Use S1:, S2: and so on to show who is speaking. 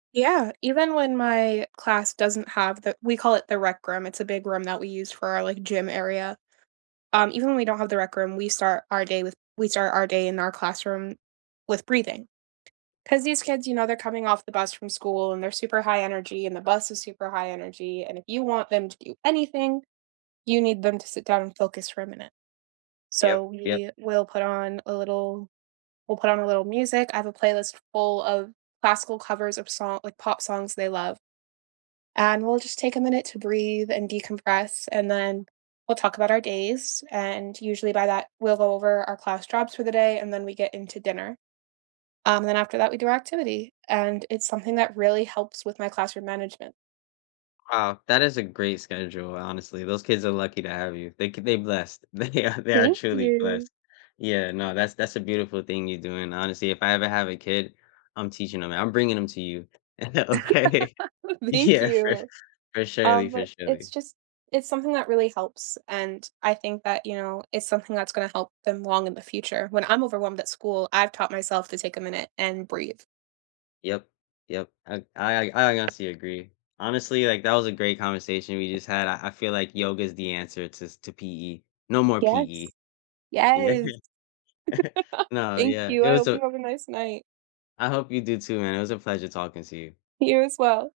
S1: Yeah, even when my class doesn't have the we call it "the rec room", it's a big room that we use for our, like, gym area. Um, even when we don't have the rec room, we start our day with we start our day in our classroom with breathing. 'Cause these kids, you know, they're coming off the bus from school and they're super high energy, and the bus is super high energy, and if you want them to do anything, you need them to sit down and focus for a minute. So,
S2: Yep, yep.
S1: we will put on a little we'll put on a little music. I have a playlist full of classical covers of song like pop songs they love and, we'll just take a minute to breathe, and decompress, and then we'll talk about our days and, usually by that we'll go over our class jobs for the day, and then we get into dinner, um, then after that we do our activity. And, it's something that really helps with my classroom management.
S2: Wow, that is a great schedule, honestly, those kids are lucky to have you. They c they blessed. They ar they are
S1: Thank
S2: truly
S1: you.
S2: blessed. Yeah, no, that's that's a beautiful thing you're doing, honestly, if I ever have a kid, I'm teaching 'em I'm bringing 'em to you. Okay?
S1: Thank
S2: Yeah, for
S1: you.
S2: for surely,
S1: Um,
S2: for
S1: but, it's
S2: surely.
S1: just it's something that really helps, and I think that, you know, it's something that's gonna help them long in the future, when I'm overwhelmed at school, I've taught myself to take a minute and breathe.
S2: Yep, yep, I I I I honestly, agree. Honestly, like, that was a great conversation we just had, I I feel like yoga’s the answer to s to PE. No more
S1: Yes.
S2: PE. Yeah,
S1: Yes.
S2: yeah. No,
S1: Thank
S2: yeah,
S1: you,
S2: it
S1: I
S2: was
S1: hope
S2: a
S1: you have a nice night.
S2: I hope you do too, man, it was a pleasure talking to you.
S1: You, as well.